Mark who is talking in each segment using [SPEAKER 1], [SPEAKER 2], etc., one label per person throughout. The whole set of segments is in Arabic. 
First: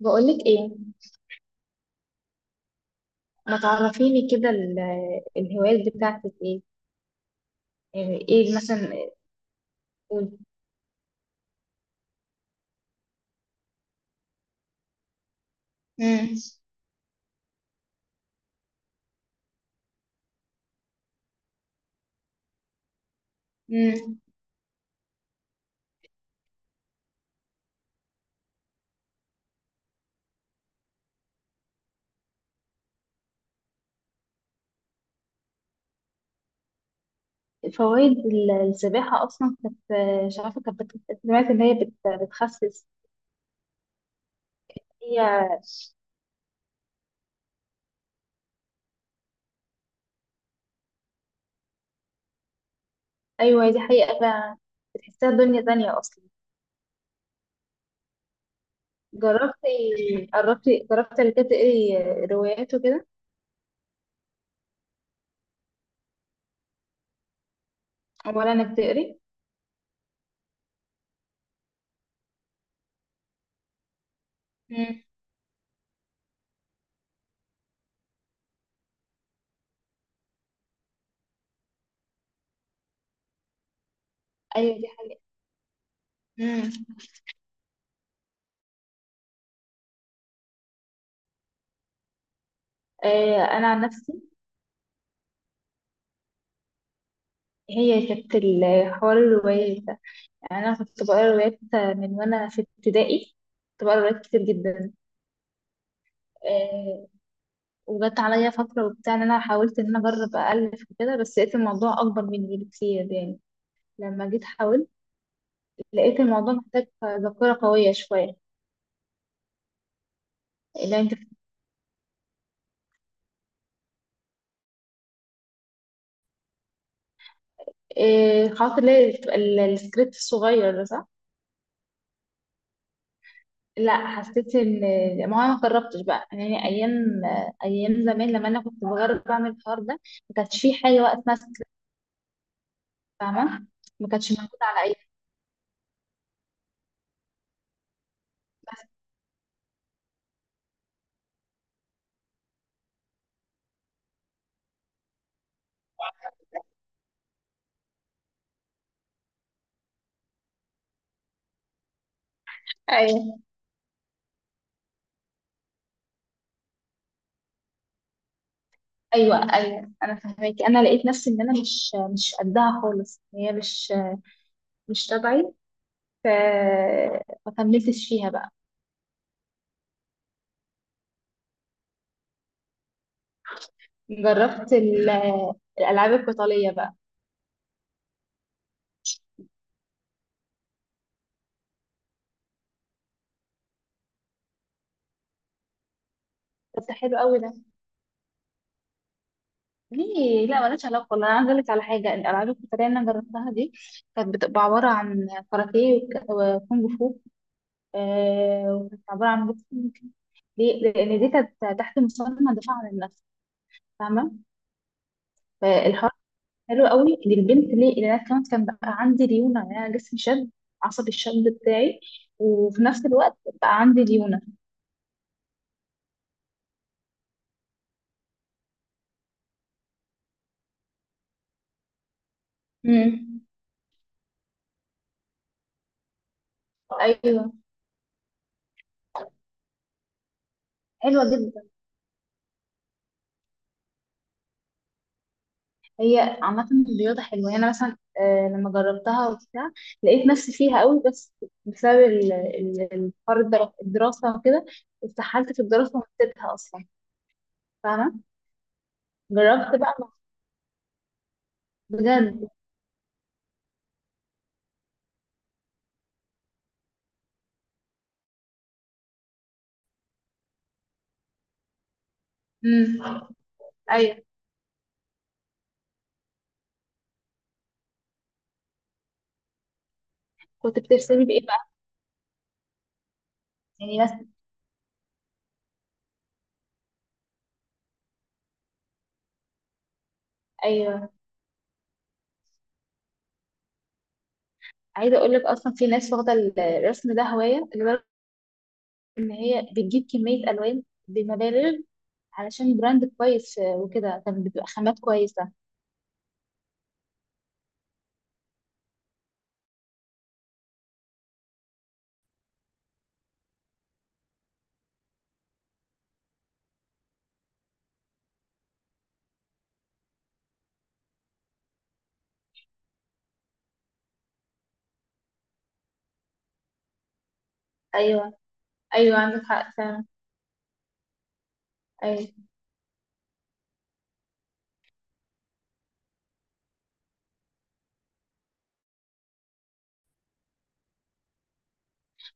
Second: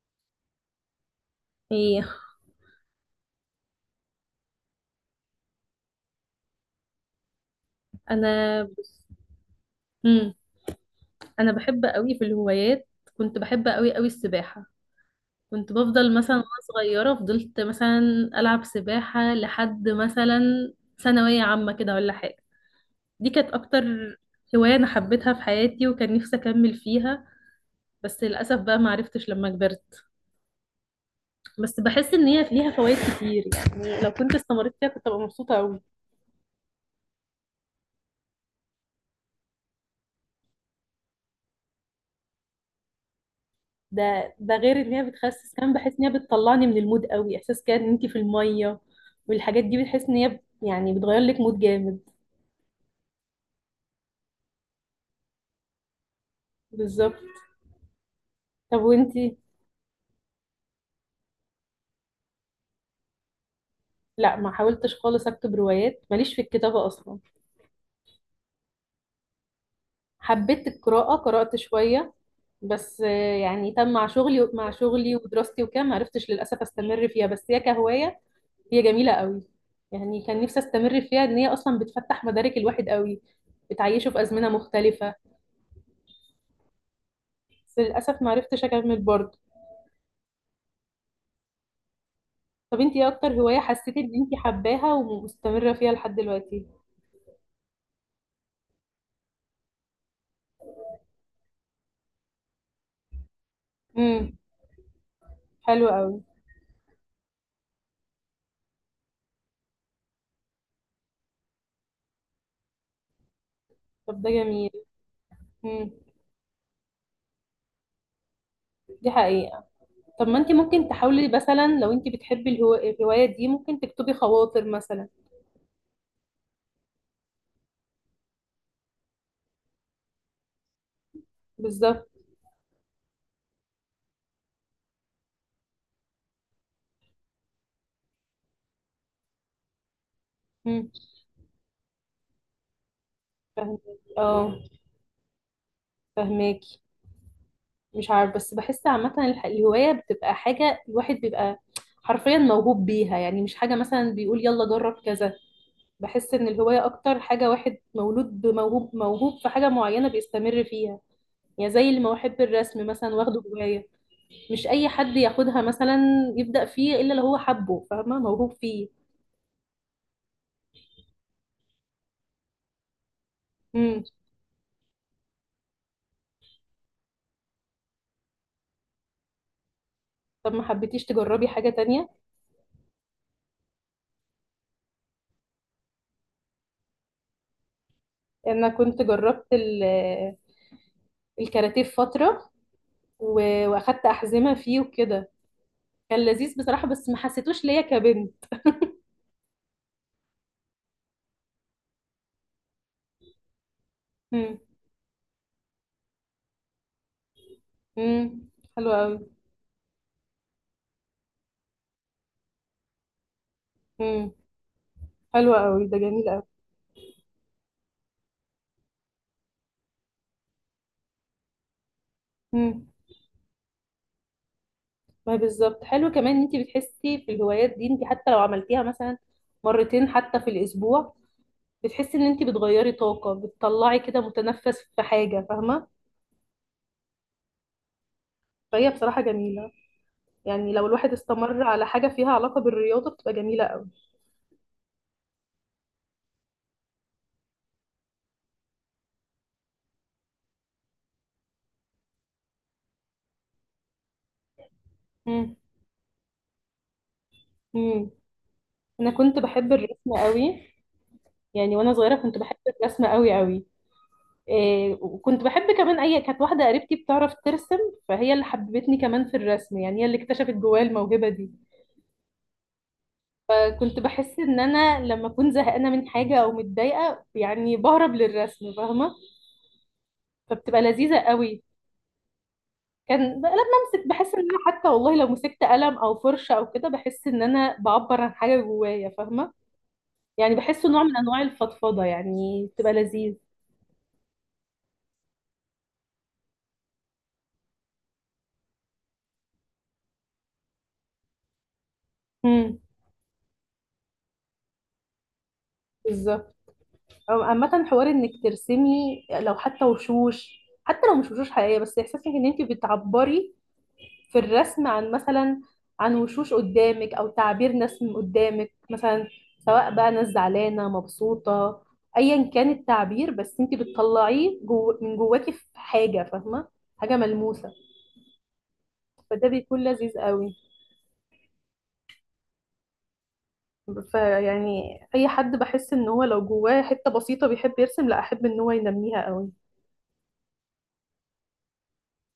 [SPEAKER 1] بقولك ايه.
[SPEAKER 2] ايه.
[SPEAKER 1] ما تعرفيني كده الهوايات بتاعتك ايه؟ يعني ايه
[SPEAKER 2] انا
[SPEAKER 1] مثلا؟ امم.
[SPEAKER 2] امم انا بحب قوي في الهوايات. كنت بحب قوي السباحة. كنت بفضل مثلا وانا صغيرة، فضلت مثلا العب سباحة لحد مثلا ثانوية عامة كده ولا حاجة. دي كانت اكتر
[SPEAKER 1] امم.
[SPEAKER 2] هواية انا حبيتها في حياتي، وكان نفسي اكمل فيها، بس للاسف بقى ما عرفتش لما كبرت. بس بحس ان هي ليها فوائد كتير، يعني لو كنت استمريت فيها كنت ابقى مبسوطة قوي.
[SPEAKER 1] فوائد السباحة اصلا كانت، مش عارفة، كانت سمعت ان هي بتخسس.
[SPEAKER 2] ده غير ان هي بتخسس،
[SPEAKER 1] هي،
[SPEAKER 2] كمان بحس ان هي بتطلعني من المود قوي، احساس كده ان انت في الميه والحاجات دي، بتحس ان هي يعني بتغير لك مود جامد.
[SPEAKER 1] ايوه دي حقيقة فعلا. بتحسها دنيا تانية اصلا.
[SPEAKER 2] بالظبط. طب وانتي؟
[SPEAKER 1] جربتي، جربتي قبل كده تقري روايات وكده؟
[SPEAKER 2] لا، ما حاولتش خالص اكتب روايات، ماليش في الكتابة اصلا.
[SPEAKER 1] ولا انك تقري؟
[SPEAKER 2] حبيت القراءة، قرأت شوية، بس آه، يعني تم مع شغلي، مع
[SPEAKER 1] امم.
[SPEAKER 2] شغلي ودراستي وكده ما عرفتش للاسف استمر فيها، بس هي كهواية هي جميلة قوي. يعني كان نفسي استمر فيها، ان هي اصلا بتفتح مدارك الواحد قوي، بتعيشه في ازمنة
[SPEAKER 1] ايوه دي
[SPEAKER 2] مختلفة.
[SPEAKER 1] حقيقة. امم.
[SPEAKER 2] بس للاسف ما عرفتش اكمل برضه. طب انتي ايه اكتر هواية
[SPEAKER 1] انا عن
[SPEAKER 2] حسيتي ان
[SPEAKER 1] نفسي،
[SPEAKER 2] انتي حباها ومستمرة فيها لحد دلوقتي؟
[SPEAKER 1] هي كانت حوار الروايات ده. يعني أنا كنت بقرا روايات من وأنا في ابتدائي. كنت بقرا روايات
[SPEAKER 2] امم
[SPEAKER 1] كتير جدا.
[SPEAKER 2] حلو قوي.
[SPEAKER 1] آه. وجت عليا فترة وبتاع، إن أنا حاولت إن أنا أجرب أألف وكده، بس لقيت الموضوع أكبر مني بكتير يعني.
[SPEAKER 2] طب
[SPEAKER 1] لما
[SPEAKER 2] ده
[SPEAKER 1] جيت
[SPEAKER 2] جميل.
[SPEAKER 1] حاولت
[SPEAKER 2] امم
[SPEAKER 1] لقيت الموضوع محتاج ذاكرة قوية شوية.
[SPEAKER 2] دي حقيقة. طب ما انتي ممكن
[SPEAKER 1] لأن أنت،
[SPEAKER 2] تحاولي مثلا، لو انتي بتحبي الهواية دي ممكن تكتبي خواطر مثلا.
[SPEAKER 1] خاطر ليه بتبقى السكريبت الصغير ده، صح؟
[SPEAKER 2] بالظبط.
[SPEAKER 1] لا، حسيت ان، ما هو انا ما جربتش بقى، يعني ايام، ايام زمان لما انا كنت بجرب اعمل الحوار ده ما كانش في
[SPEAKER 2] امم
[SPEAKER 1] حاجه وقت ماسك. فاهمه،
[SPEAKER 2] فهماكي.
[SPEAKER 1] ما كانتش
[SPEAKER 2] اه،
[SPEAKER 1] موجوده على اي.
[SPEAKER 2] فهماكي. مش عارف، بس بحس عامة الهواية بتبقى حاجة الواحد بيبقى حرفيا موهوب بيها، يعني مش حاجة مثلا بيقول يلا جرب كذا. بحس ان الهواية اكتر حاجة واحد مولود بموهوب، موهوب في حاجة معينة بيستمر فيها. يعني زي اللي ما بحب الرسم مثلا
[SPEAKER 1] ايوه،
[SPEAKER 2] واخده جوايا، مش اي حد ياخدها مثلا يبدأ فيه الا لو هو حبه، فاهمه، موهوب فيه.
[SPEAKER 1] ايوه، ايوه، انا فهماكي. انا لقيت نفسي ان انا مش قدها خالص، هي مش،
[SPEAKER 2] امم
[SPEAKER 1] مش تبعي. ف ما كملتش فيها بقى.
[SPEAKER 2] طب ما حبيتيش تجربي حاجه تانية؟
[SPEAKER 1] جربت الالعاب القتاليه بقى.
[SPEAKER 2] انا كنت جربت الكاراتيه في فتره، واخدت احزمه فيه وكده. كان لذيذ بصراحه،
[SPEAKER 1] بس
[SPEAKER 2] بس ما
[SPEAKER 1] حلو قوي ده.
[SPEAKER 2] حسيتوش ليا كبنت.
[SPEAKER 1] ليه لا، مالهاش علاقه، والله انا عايزه اقول لك على حاجه، الالعاب القتاليه اللي انا جربتها دي كانت
[SPEAKER 2] امم
[SPEAKER 1] بتبقى عباره عن كاراتيه وكونج فو.
[SPEAKER 2] امم
[SPEAKER 1] آه،
[SPEAKER 2] حلو
[SPEAKER 1] وكانت
[SPEAKER 2] قوي.
[SPEAKER 1] عباره عن بوكسينج. ليه؟ لان دي كانت تحت مسمى دفاع عن النفس.
[SPEAKER 2] امم
[SPEAKER 1] فاهمه؟
[SPEAKER 2] حلو قوي، ده
[SPEAKER 1] فالحوار
[SPEAKER 2] جميل قوي.
[SPEAKER 1] حلو قوي للبنت. ليه؟ لان انا كمان كان بقى عندي ليونه، يعني انا جسمي شد عصبي، الشد بتاعي. وفي
[SPEAKER 2] امم
[SPEAKER 1] نفس الوقت بقى عندي ليونه.
[SPEAKER 2] ما بالظبط، حلو كمان ان انت بتحسي في الهوايات دي، انت حتى لو عملتيها مثلا مرتين حتى في الاسبوع، بتحسي ان انت بتغيري طاقة،
[SPEAKER 1] امم.
[SPEAKER 2] بتطلعي كده متنفس في حاجة، فاهمة.
[SPEAKER 1] ايوه
[SPEAKER 2] فهي بصراحة جميلة، يعني لو الواحد
[SPEAKER 1] حلوه جدا.
[SPEAKER 2] استمر على حاجة فيها علاقة بالرياضة بتبقى جميلة قوي.
[SPEAKER 1] هي عامه الرياضه حلوه، يعني انا مثلا، لما جربتها وبتاع لقيت نفسي فيها قوي. بس بسبب الحوار الدراسه وكده اتسحلت
[SPEAKER 2] امم
[SPEAKER 1] في الدراسه ونسيتها اصلا.
[SPEAKER 2] امم
[SPEAKER 1] فاهمه؟
[SPEAKER 2] انا كنت بحب
[SPEAKER 1] جربت بقى.
[SPEAKER 2] الرسم قوي. يعني وانا صغيرة كنت
[SPEAKER 1] بجد.
[SPEAKER 2] بحب الرسم قوي. إيه، وكنت بحب كمان، اي كانت واحدة قريبتي بتعرف ترسم، فهي اللي حببتني كمان في الرسم، يعني هي اللي اكتشفت جوايا الموهبة دي.
[SPEAKER 1] امم.
[SPEAKER 2] فكنت
[SPEAKER 1] ايوه،
[SPEAKER 2] بحس ان انا لما اكون زهقانة من حاجة او متضايقة يعني بهرب للرسم، فاهمة.
[SPEAKER 1] كنت
[SPEAKER 2] فبتبقى لذيذة
[SPEAKER 1] بترسمي بايه
[SPEAKER 2] قوي.
[SPEAKER 1] بقى؟
[SPEAKER 2] كان بقى لما
[SPEAKER 1] يعني
[SPEAKER 2] امسك،
[SPEAKER 1] بس،
[SPEAKER 2] بحس ان انا حتى والله لو مسكت قلم او فرشه او كده بحس ان انا بعبر عن حاجه جوايا، فاهمه. يعني بحسه نوع
[SPEAKER 1] ايوه،
[SPEAKER 2] من انواع الفضفضه، يعني بتبقى لذيذ.
[SPEAKER 1] عايزه اقول لك اصلا في ناس واخده الرسم ده هوايه لدرجه ان هي بتجيب كميه الوان بمبالغ، علشان
[SPEAKER 2] امم
[SPEAKER 1] براند كويس وكده، كانت بتبقى خامات كويسه.
[SPEAKER 2] بالظبط. عامه، حوار انك ترسمي، لو حتى وشوش، حتى لو مش وشوش حقيقيه، بس احساسك ان انت بتعبري في الرسم عن مثلا، عن وشوش قدامك او تعبير ناس من قدامك مثلا، سواء بقى ناس زعلانه مبسوطه، ايا كان التعبير، بس انت بتطلعيه جو من جواكي في حاجه، فاهمه، حاجه ملموسه.
[SPEAKER 1] ايوه، ايوه، عندك
[SPEAKER 2] فده
[SPEAKER 1] حق
[SPEAKER 2] بيكون
[SPEAKER 1] فعلا.
[SPEAKER 2] لذيذ قوي.
[SPEAKER 1] ايوه،
[SPEAKER 2] فيعني اي حد بحس ان هو لو جواه حته بسيطه بيحب يرسم، لا، احب ان هو ينميها قوي.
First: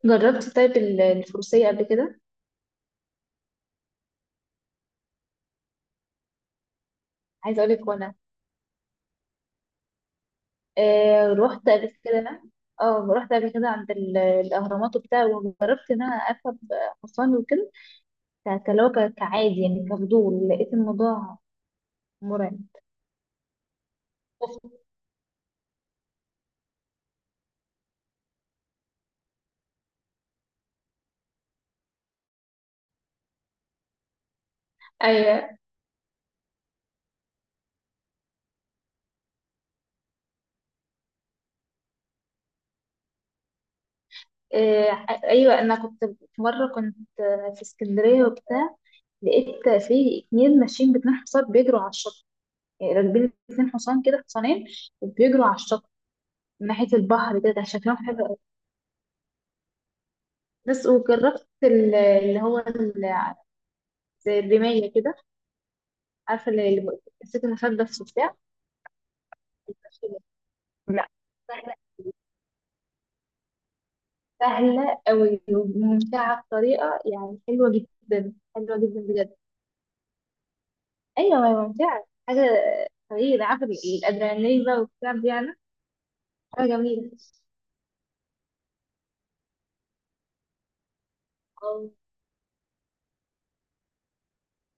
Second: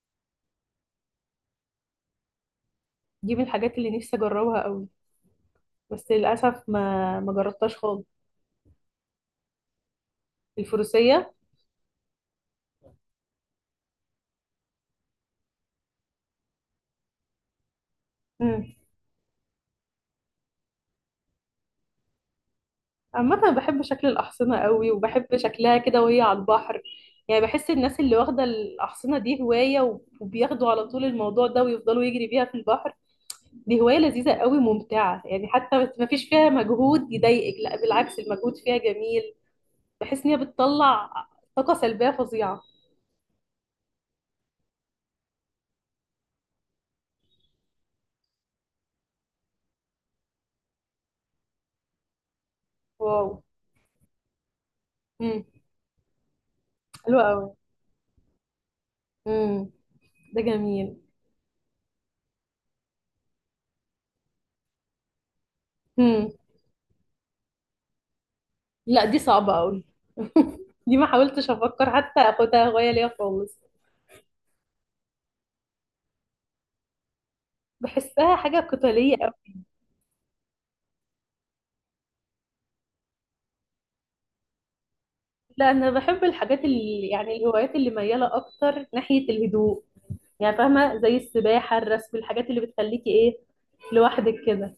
[SPEAKER 1] جربت طيب الفروسيه قبل كده؟
[SPEAKER 2] دي من الحاجات اللي نفسي اجربها قوي، بس للاسف ما
[SPEAKER 1] عايزه اقول
[SPEAKER 2] جربتهاش
[SPEAKER 1] لك،
[SPEAKER 2] خالص.
[SPEAKER 1] وانا،
[SPEAKER 2] الفروسيه.
[SPEAKER 1] آه رحت قبل كده اه رحت قبل كده عند الاهرامات وبتاع، وجربت ان انا اركب حصان وكده. كلو، كعادي، يعني كفضول، لقيت الموضوع مرعب.
[SPEAKER 2] عامة أنا بحب شكل الأحصنة قوي، وبحب شكلها كده وهي على البحر. يعني بحس الناس اللي واخدة الأحصنة دي هواية وبياخدوا على طول الموضوع ده ويفضلوا يجري بيها في البحر، دي هواية لذيذة قوي، ممتعة، يعني
[SPEAKER 1] ايوه.
[SPEAKER 2] حتى ما فيش فيها مجهود يضايقك، لا بالعكس المجهود فيها جميل. بحس إن هي بتطلع طاقة سلبية فظيعة.
[SPEAKER 1] آه، ايوه، انا كنت في مره، كنت، آه، في اسكندريه وبتاع، لقيت في اتنين ماشيين باتنين حصان بيجروا على الشط، يعني
[SPEAKER 2] واو.
[SPEAKER 1] راكبين اتنين حصان كده، حصانين،
[SPEAKER 2] امم
[SPEAKER 1] وبيجروا على الشط من ناحيه
[SPEAKER 2] حلوة
[SPEAKER 1] البحر
[SPEAKER 2] قوي.
[SPEAKER 1] كده، كان شكلهم حلو قوي.
[SPEAKER 2] امم ده
[SPEAKER 1] بس
[SPEAKER 2] جميل.
[SPEAKER 1] وجربت اللي هو زي الرمايه كده.
[SPEAKER 2] امم
[SPEAKER 1] عارفه اللي مسكت المسدس وبتاع.
[SPEAKER 2] لا دي صعبة قوي. دي ما
[SPEAKER 1] لا،
[SPEAKER 2] حاولتش
[SPEAKER 1] سهله،
[SPEAKER 2] أفكر حتى أخدها هواية ليا خالص.
[SPEAKER 1] سهله قوي وممتعه بطريقه، يعني حلوه جدا،
[SPEAKER 2] بحسها حاجة
[SPEAKER 1] حلوه جدا
[SPEAKER 2] قتالية.
[SPEAKER 1] بجد. ايوه ما هي ممتعة حاجة، طريقة، عارفة الأدرينالين بقى والكلام دي يعني.
[SPEAKER 2] لا، انا بحب الحاجات
[SPEAKER 1] حاجة
[SPEAKER 2] اللي
[SPEAKER 1] جميلة.
[SPEAKER 2] يعني الهوايات اللي مياله اكتر ناحيه الهدوء. يعني فاهمه، زي السباحه،
[SPEAKER 1] اه
[SPEAKER 2] الرسم، الحاجات اللي بتخليكي ايه، لوحدك كده.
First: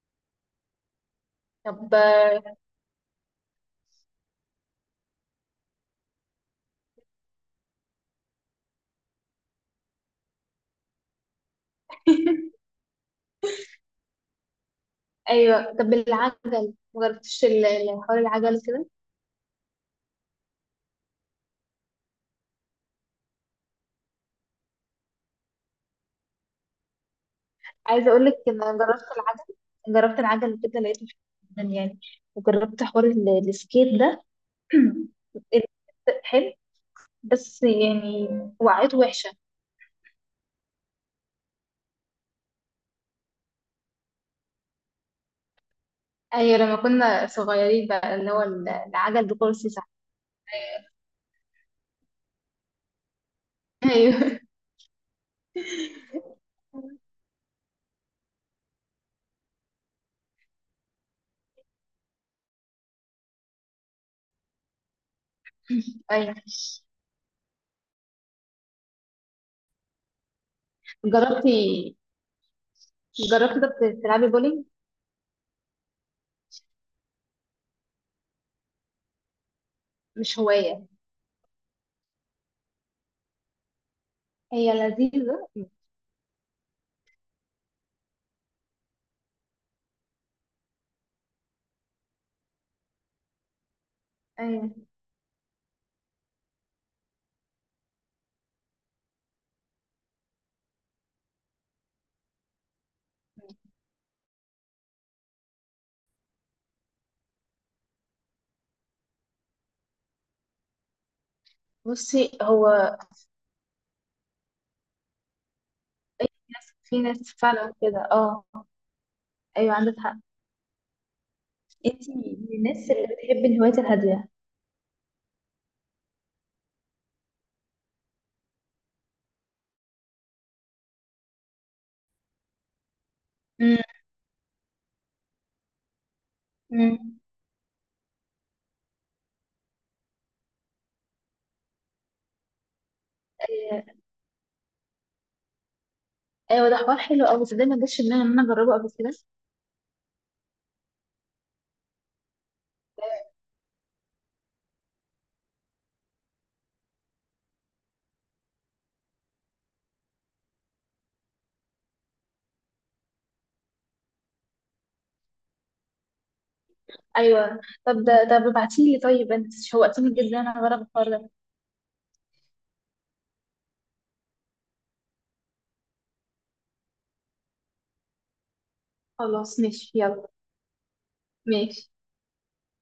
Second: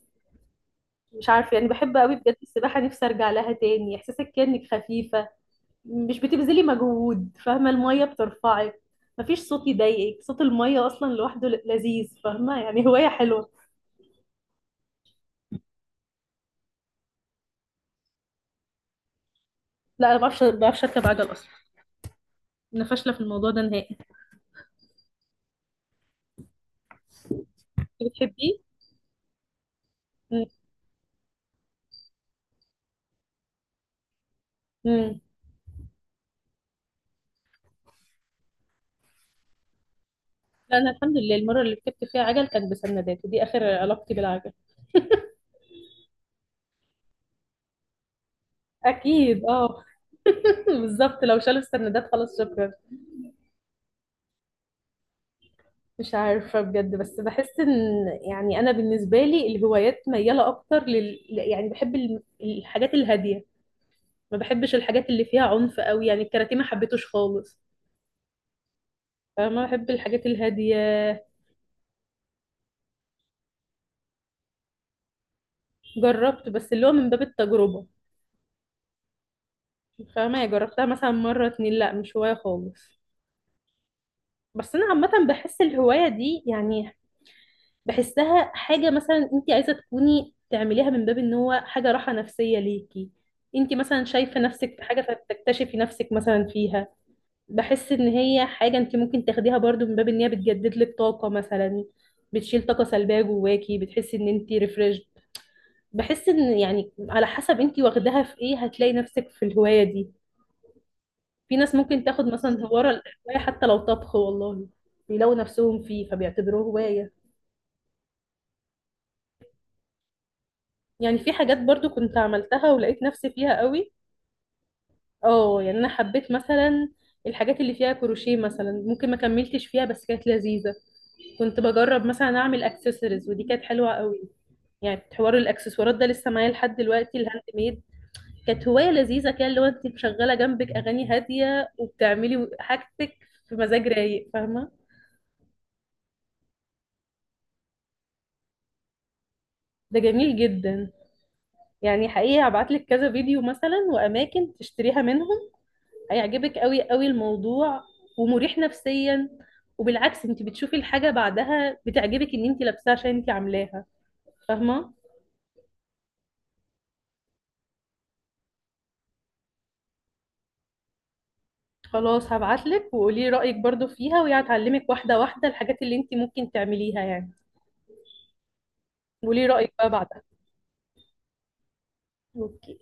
[SPEAKER 2] مش عارفه يعني،
[SPEAKER 1] طب،
[SPEAKER 2] بحب قوي بجد السباحه، نفسي ارجع لها تاني، احساسك كانك خفيفه، مش بتبذلي مجهود، فاهمه، الميه بترفعك، مفيش صوت يضايقك، صوت الميه اصلا لوحده لذيذ، فاهمه، يعني هوايه حلوه.
[SPEAKER 1] ايوه، العجل مجربتش حوار العجل كده؟
[SPEAKER 2] لا انا ما بعرفش، ما بعرفش اركب عجل اصلا، انا فاشله في الموضوع ده نهائي.
[SPEAKER 1] عايزة اقول لك
[SPEAKER 2] بتحبيه؟
[SPEAKER 1] ان انا جربت العجل. جربت العجل كده لقيته حلو جدا يعني. وجربت حوار السكيت ده.
[SPEAKER 2] امم
[SPEAKER 1] حلو. بس يعني، وقعته وحشة.
[SPEAKER 2] لا، انا الحمد لله المره اللي ركبت فيها عجل كانت بسندات، ودي اخر علاقتي بالعجل.
[SPEAKER 1] ايوه، لما كنا صغيرين بقى اللي هو العجل
[SPEAKER 2] اكيد
[SPEAKER 1] بكرسي،
[SPEAKER 2] اه.
[SPEAKER 1] صح؟
[SPEAKER 2] بالظبط، لو شالوا السندات خلاص شكرا.
[SPEAKER 1] ايوه.
[SPEAKER 2] مش عارفه بجد، بس بحس ان يعني انا بالنسبه لي الهوايات مياله اكتر لل، يعني بحب الحاجات الهاديه، ما بحبش الحاجات اللي فيها عنف قوي، يعني
[SPEAKER 1] ايوه،
[SPEAKER 2] الكاراتيه ما حبيتوش خالص. فما بحب الحاجات الهاديه.
[SPEAKER 1] جربتي جربتي طب تلعبي بولينج؟
[SPEAKER 2] جربت بس اللي هو من باب التجربه، فاهمه،
[SPEAKER 1] مش
[SPEAKER 2] يعني جربتها
[SPEAKER 1] هواية،
[SPEAKER 2] مثلا مره اتنين، لا مش هوايه خالص. بس انا
[SPEAKER 1] هي
[SPEAKER 2] عامه
[SPEAKER 1] لذيذة.
[SPEAKER 2] بحس الهوايه دي يعني، بحسها حاجة مثلا انت عايزة تكوني تعمليها من باب ان هو حاجة راحة نفسية ليكي، انت مثلا شايفة
[SPEAKER 1] ايوه
[SPEAKER 2] نفسك في حاجة فبتكتشفي نفسك مثلا فيها. بحس ان هي حاجة انت ممكن تاخديها برضو من باب ان هي بتجدد لك طاقة مثلا، بتشيل طاقة سلبية جواكي، بتحسي ان انت ريفريش. بحس ان يعني على حسب انت واخداها في ايه هتلاقي نفسك في الهواية دي. في ناس ممكن تاخد
[SPEAKER 1] بصي،
[SPEAKER 2] مثلا
[SPEAKER 1] هو،
[SPEAKER 2] هواية حتى لو طبخ والله، بيلاقوا نفسهم فيه
[SPEAKER 1] أي،
[SPEAKER 2] فبيعتبروه
[SPEAKER 1] في
[SPEAKER 2] هواية.
[SPEAKER 1] ناس فعلا كده، اه. ايوه عندك حق.
[SPEAKER 2] يعني في حاجات برضو
[SPEAKER 1] انتي
[SPEAKER 2] كنت
[SPEAKER 1] من
[SPEAKER 2] عملتها
[SPEAKER 1] الناس
[SPEAKER 2] ولقيت
[SPEAKER 1] اللي
[SPEAKER 2] نفسي
[SPEAKER 1] بتحب
[SPEAKER 2] فيها
[SPEAKER 1] الهوايات
[SPEAKER 2] قوي.
[SPEAKER 1] الهادية.
[SPEAKER 2] اه، يعني انا حبيت مثلا الحاجات اللي فيها كروشيه مثلا، ممكن ما كملتش فيها بس كانت لذيذة. كنت بجرب مثلا اعمل اكسسوارز، ودي كانت
[SPEAKER 1] أمم.
[SPEAKER 2] حلوة قوي. يعني حوار الاكسسوارات ده لسه معايا لحد دلوقتي،
[SPEAKER 1] امم.
[SPEAKER 2] الهاند ميد، كانت هواية لذيذة كده، اللي هو انت مشغلة جنبك اغاني هادية وبتعملي حاجتك في مزاج
[SPEAKER 1] آه،
[SPEAKER 2] رايق، فاهمة.
[SPEAKER 1] ايوه، ده حوار حلو قوي، بس ده ما جاش في دماغي ان انا اجربه قبل كده.
[SPEAKER 2] ده جميل جدا. يعني حقيقي هبعتلك كذا فيديو مثلا واماكن تشتريها منهم، هيعجبك قوي قوي الموضوع، ومريح نفسيا. وبالعكس انت بتشوفي الحاجة بعدها بتعجبك ان انت لابساها عشان انت عاملاها، فاهمة.
[SPEAKER 1] ايوه، طب ده، طب ابعتيلي، طيب انت شوقتيني جدا انا اجرب الحوار ده.
[SPEAKER 2] خلاص هبعتلك، وقولي رأيك برضو فيها، وهي هتعلمك واحدة واحدة الحاجات اللي انت ممكن تعمليها يعني. قولي
[SPEAKER 1] خلاص
[SPEAKER 2] رأيك بقى
[SPEAKER 1] ماشي،
[SPEAKER 2] بعدها.
[SPEAKER 1] يلا. ماشي.
[SPEAKER 2] اوكي.